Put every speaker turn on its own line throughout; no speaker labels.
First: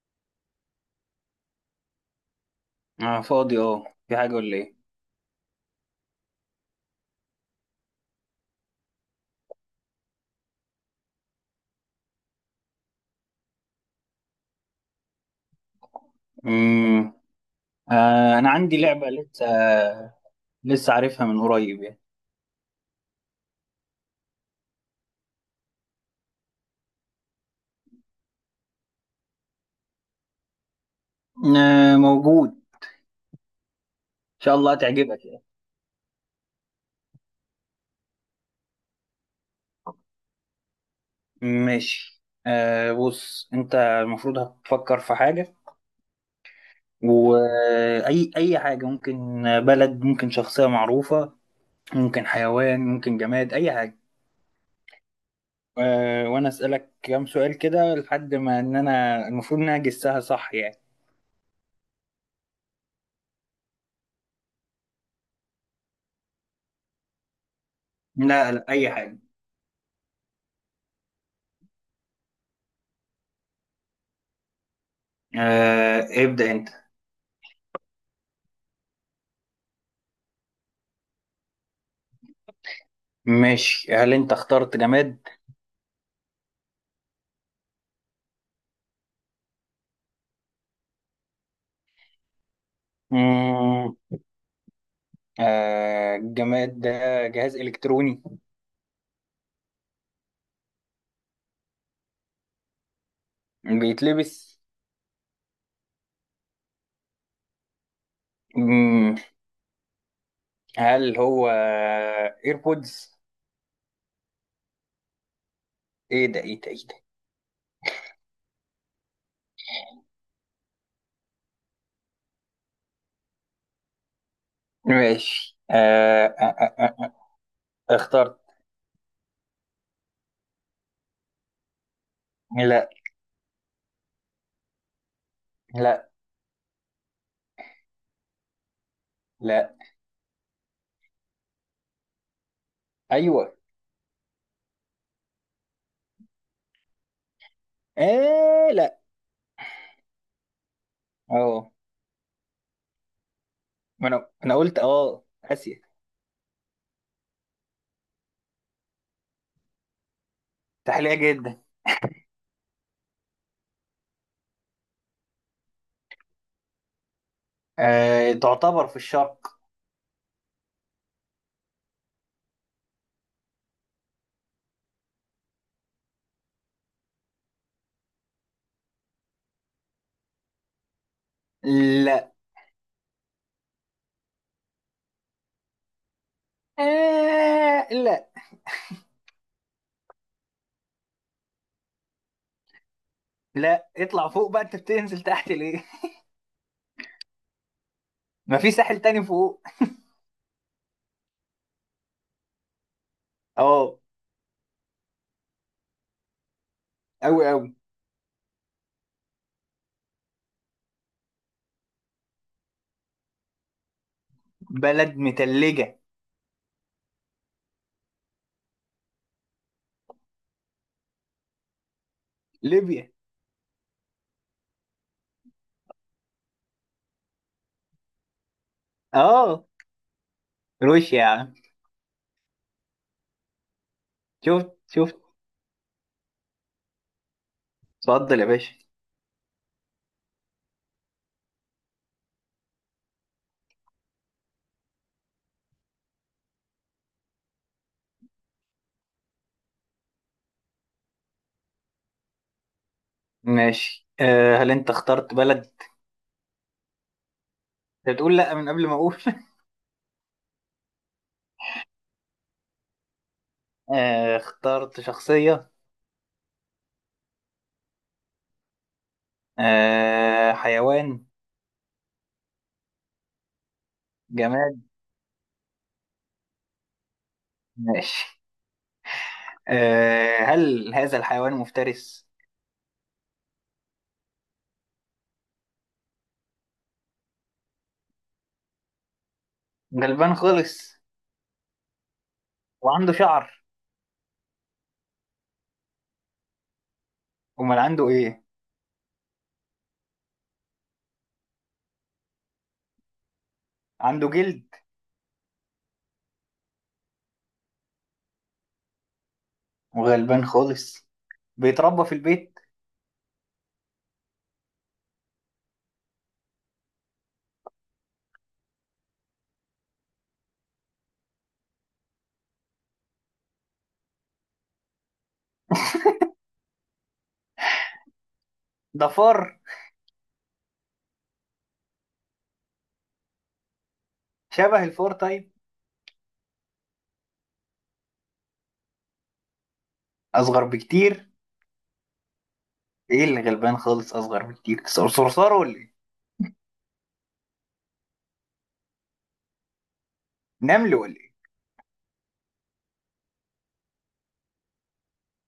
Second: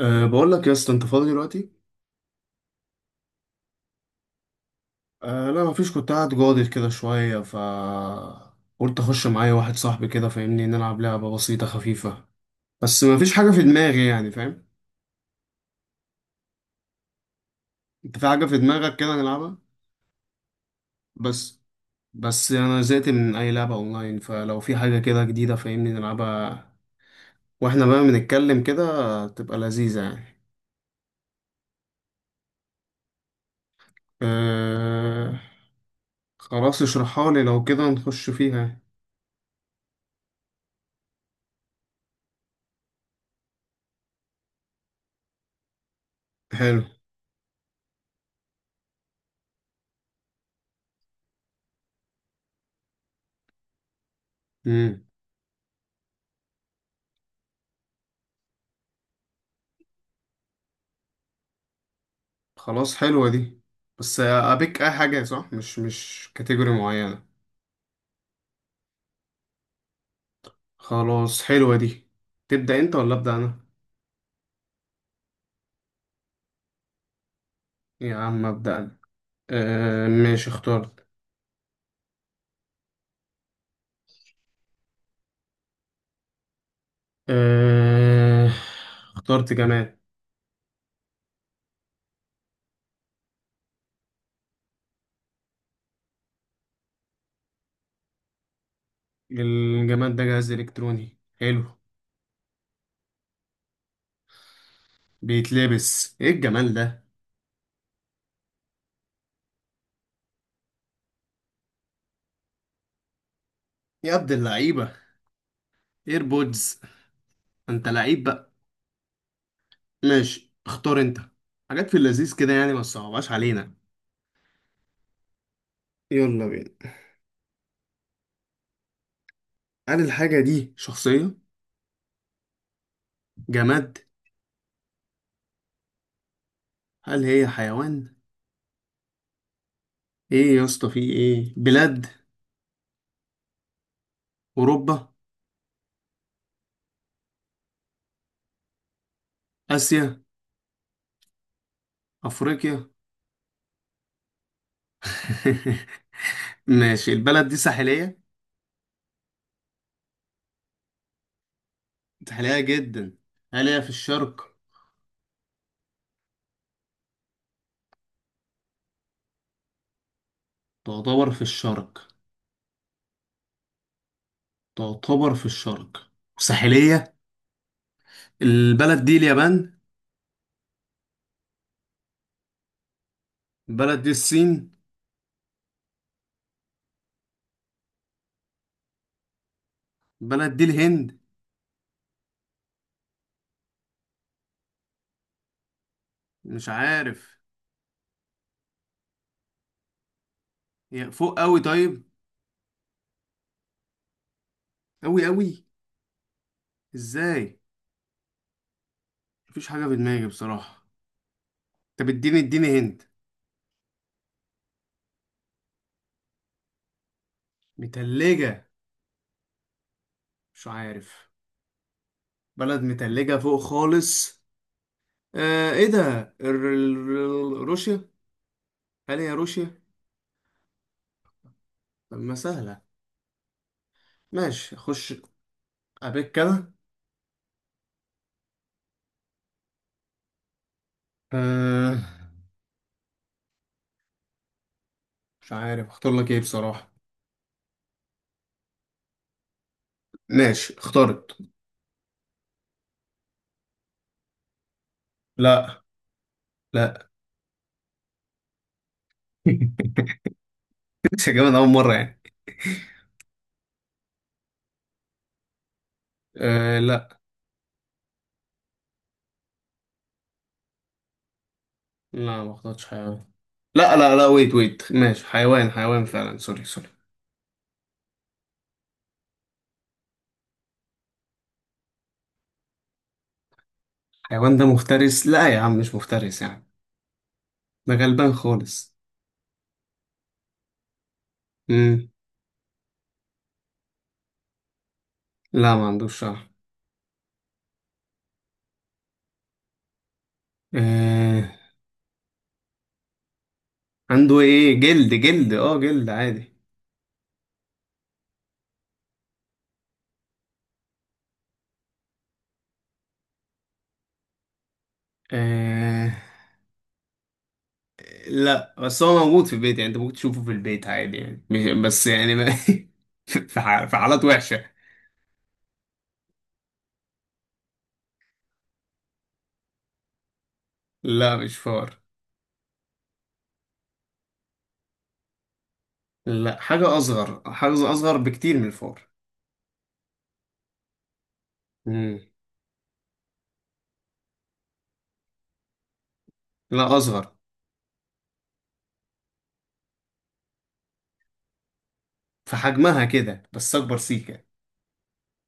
أه، بقول لك يا اسطى، انت فاضي دلوقتي؟
أنا فاضي في حاجة ولا إيه؟
أه لا، مفيش، كنت قاعد جاضي كده شويه، ف قلت اخش معايا واحد صاحبي كده، فاهمني، نلعب لعبه بسيطه خفيفه، بس مفيش حاجه في دماغي، يعني فاهم.
مم.
انت في
آه،
حاجه
أنا
في
عندي
دماغك
لعبة
كده
لسه
نلعبها؟
لسه عارفها من
بس
قريب يعني.
بس انا زهقت من اي لعبه اونلاين، فلو في حاجه كده جديده فاهمني نلعبها، واحنا بقى بنتكلم كده، تبقى لذيذه يعني.
آه، موجود إن شاء الله هتعجبك
أه.
يعني.
خلاص اشرحها لي، لو كده نخش فيها.
ماشي، بص أنت المفروض هتفكر في حاجة،
حلو.
وأي أي حاجة ممكن، بلد، ممكن شخصية معروفة، ممكن حيوان، ممكن جماد، أي حاجة.
مم.
آه، وأنا أسألك كام سؤال كده لحد ما إن أنا المفروض إن أنا أجسها صح يعني.
خلاص حلوة دي، بس أبيك أي حاجة، صح؟ مش كاتيجوري معينة.
لا لا، أي حاجة.
خلاص حلوة دي. تبدأ أنت ولا أبدأ أنا؟
آه، ابدأ أنت.
يا عم أبدأ أنا. آه ماشي، اخترت.
ماشي، هل انت اخترت جماد؟
آه، اخترت جماد.
مم. آه، الجماد ده جهاز الكتروني.
الجماد ده جهاز إلكتروني، حلو.
بيتلبس.
بيتلبس إيه الجمال ده؟
مم. هل هو ايربودز؟
يا عبد اللعيبة،
ايه ده ايه ده
إيربودز.
ايه ده؟
أنت لعيب بقى. ماشي، اختار أنت. حاجات في اللذيذ كده يعني، ما تصعبهاش علينا.
ماشي،
يلا بينا.
آه آه اخترت.
هل الحاجة دي شخصية؟
لا
جماد؟
لا
هل هي حيوان؟
لا،
ايه يا اسطى في ايه؟ بلاد.
ايوه.
اوروبا.
آه لا.
اسيا.
اه
افريقيا.
ما انا قلت اسيا.
ماشي، البلد دي ساحلية؟
ساحلية جدا.
ساحلية جدا. هل هي في الشرق؟
آه، تعتبر في الشرق.
تعتبر في الشرق. تعتبر في الشرق. ساحلية. البلد دي اليابان.
لا.
البلد دي الصين.
آه لا.
البلد دي الهند.
لا، اطلع فوق بقى، انت بتنزل تحت ليه؟
مش عارف.
ما في ساحل تاني فوق.
هي فوق قوي طيب؟
اه.
قوي قوي.
أوي
ازاي؟
أوي.
مفيش حاجة في دماغي بصراحة. طب اديني اديني هند.
بلد متلجة.
متلجة؟ مش عارف. بلد
ليبيا.
متلجة فوق خالص. آه، ايه ده، روسيا. هل هي
اه،
روسيا؟
روسيا يا عم.
طب ما سهلة.
شفت
ماشي اخش.
شفت.
ابيك كده.
اتفضل يا باشا.
آه، مش عارف اختار لك ايه بصراحة. ماشي اخترت.
ماشي، هل انت اخترت بلد؟
لا. لا.
انت بتقول لا من قبل ما اقول.
مش هجيبها من اول مرة يعني.
آه، اخترت شخصية.
آه لا.
آه، حيوان.
لا ما اخترتش حيوان. لا لا لا، ويت
جماد.
ويت، ماشي حيوان حيوان فعلا، سوري سوري.
ماشي. آه، هل هذا الحيوان مفترس؟
حيوان ده مفترس؟ لا يا عم، مش مفترس يعني، ده غلبان خالص.
غلبان خالص.
مم.
وعنده شعر؟
لا ما عندوش شعر.
امال عنده ايه؟
آه،
عنده
عنده ايه؟
جلد.
جلد جلد، اه جلد عادي.
وغلبان خالص. بيتربى في البيت.
آه لا، بس هو موجود في البيت، يعني انت ممكن تشوفه في البيت عادي يعني، مش بس يعني ما في في حالات وحشة.
ده فار؟
لا مش فار.
شبه الفار طيب.
لا حاجة أصغر، حاجة أصغر بكتير من الفار.
اصغر بكتير.
مم.
ايه اللي غلبان خالص اصغر بكتير، صرصار ولا ايه؟
لا أصغر.
نمل ولا ايه؟
في حجمها كده بس أكبر سيكة،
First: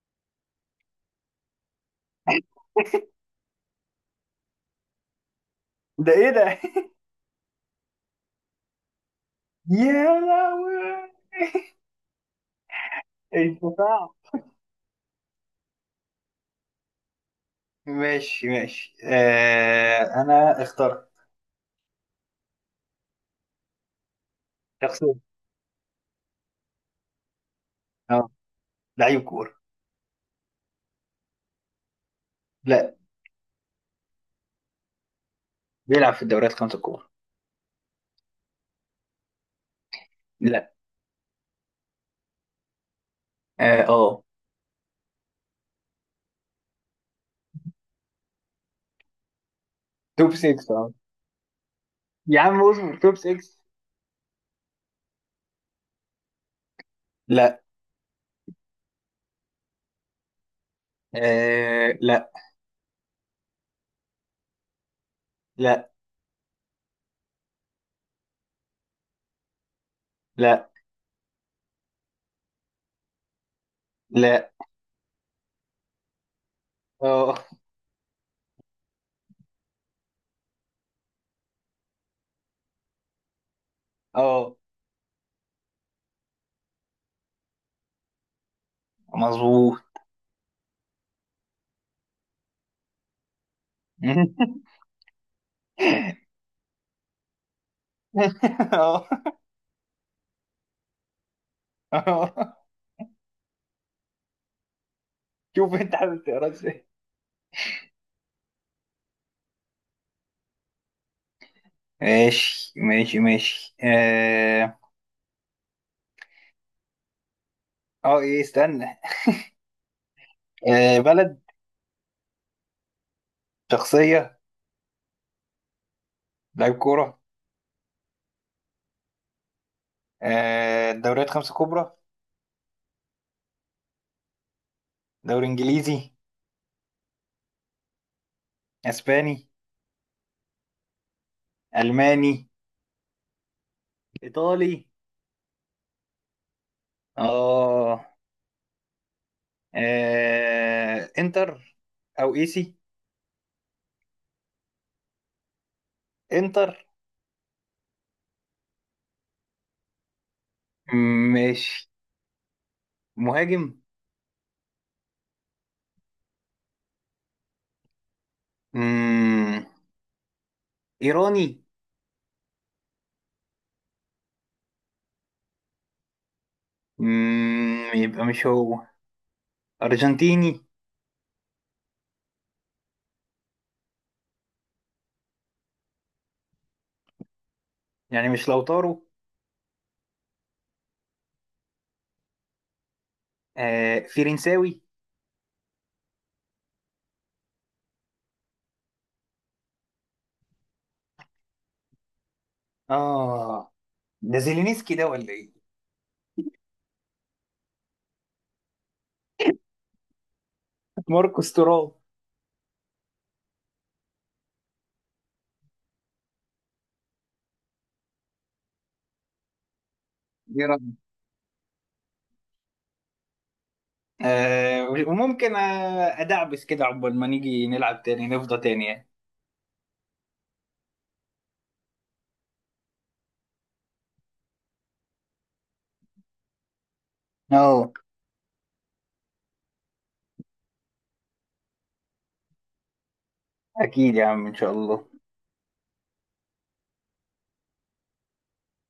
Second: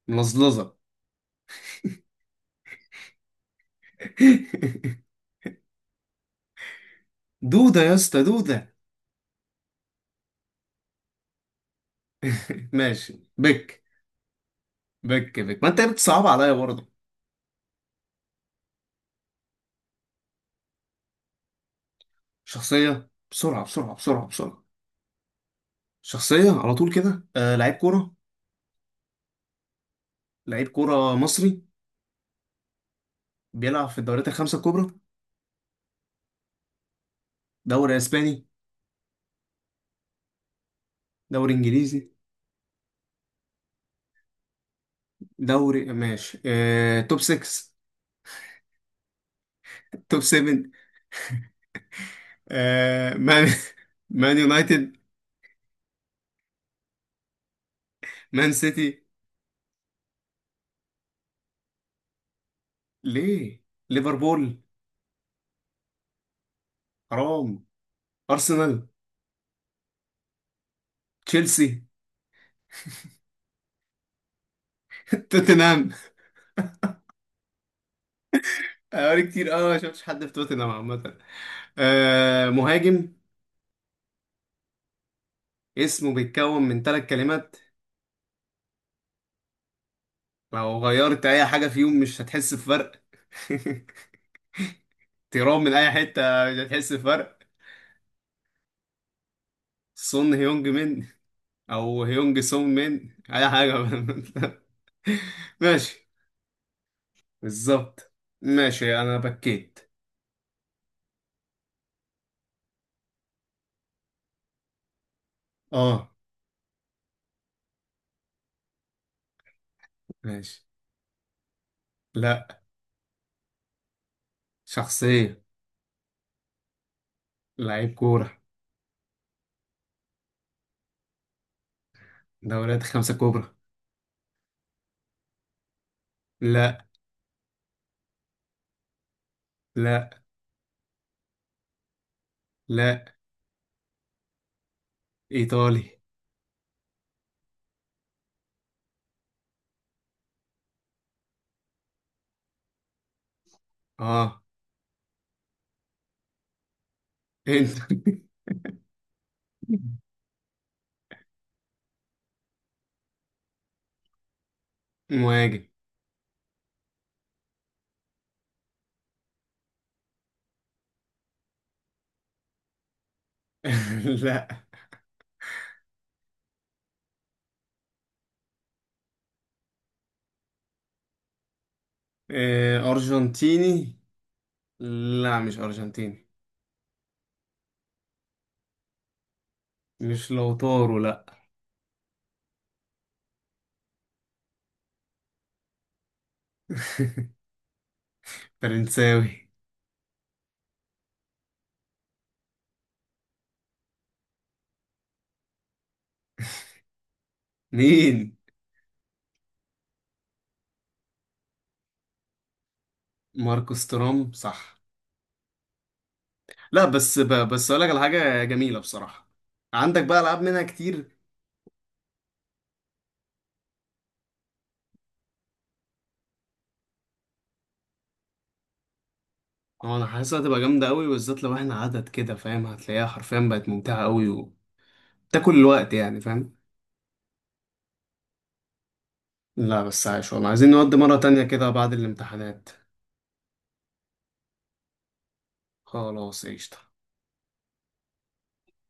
ملظلظة.
ده ايه ده؟
دودة يا اسطى، دودة.
يا لهوي.
ماشي
انت
بك.
صعب.
بك بك، ما أنت بتصعب عليا برضه.
ماشي ماشي، انا اخترت.
شخصية بسرعة بسرعة بسرعة بسرعة.
شخصية.
شخصية. على طول كده، آه لعيب كورة.
اه، لعيب كورة.
لعيب كورة مصري.
لا.
بيلعب في الدوريات الخمسة الكبرى.
بيلعب في الدوريات الخمسة الكبرى.
دوري اسباني.
لا.
دوري انجليزي.
اه آه.
دوري ماشي، آه توب 6. توب
توب
7.
6. اه يا عم اصبر،
آه
توب
مان.
6.
مان يونايتد.
لا.
مان سيتي.
آه لا.
ليه. ليفربول.
لا
حرام. ارسنال.
لا
تشيلسي.
لا.
توتنهام.
اه
اوري كتير، اه ما شفتش حد في توتنهام عامة. آه مهاجم.
اه
اسمه بيتكون من ثلاث كلمات.
مظبوط.
لو غيرت اي حاجة فيهم مش هتحس بفرق. تيرام من اي حته، مش هتحس بفرق.
اه
سون هيونج من، او هيونج
اه
سون من اي حاجه.
شوف انت
ماشي،
حابب تقرا ازاي.
بالظبط. ماشي انا بكيت.
ماشي ماشي ماشي.
اه.
ايه استنى.
ماشي.
آه، بلد.
لا.
شخصية.
شخصيه.
لعيب كورة.
لعيب كوره.
آه، دوريات خمسة كبرى.
دوريات خمسه كبرى.
دوري انجليزي.
لا.
اسباني.
لا.
الماني.
لا.
ايطالي.
ايطالي.
اه. آه، انتر. او ايسي.
اه.
انتر.
انت.
مم، ماشي. مهاجم.
مهاجم.
مم، ايراني.
لا.
يبقى مش هو. ارجنتيني.
آه، ارجنتيني. لا مش ارجنتيني.
يعني مش لوتارو.
مش لوتارو لا.
آه، فرنساوي.
فرنساوي.
اه. ده زيلينسكي ده ولا ايه؟
مين؟
ماركوس تورام.
ماركوس تورام صح. لا بس بس اقول لك على حاجه جميله بصراحه، عندك بقى العاب منها
دي رأيي.
كتير.
آه، وممكن ادعبس كده عقبال ما نيجي نلعب تاني، نفضى تاني يعني.
اه انا حاسسها هتبقى جامده قوي، بالذات لو احنا عدد كده فاهم، هتلاقيها حرفيا بقت ممتعه قوي، وتاكل الوقت يعني فاهم.
اه،
لا بس عايش والله، عايزين نودي مره تانية كده بعد الامتحانات.
اكيد يا عم ان شاء الله.
خلاص قشطه.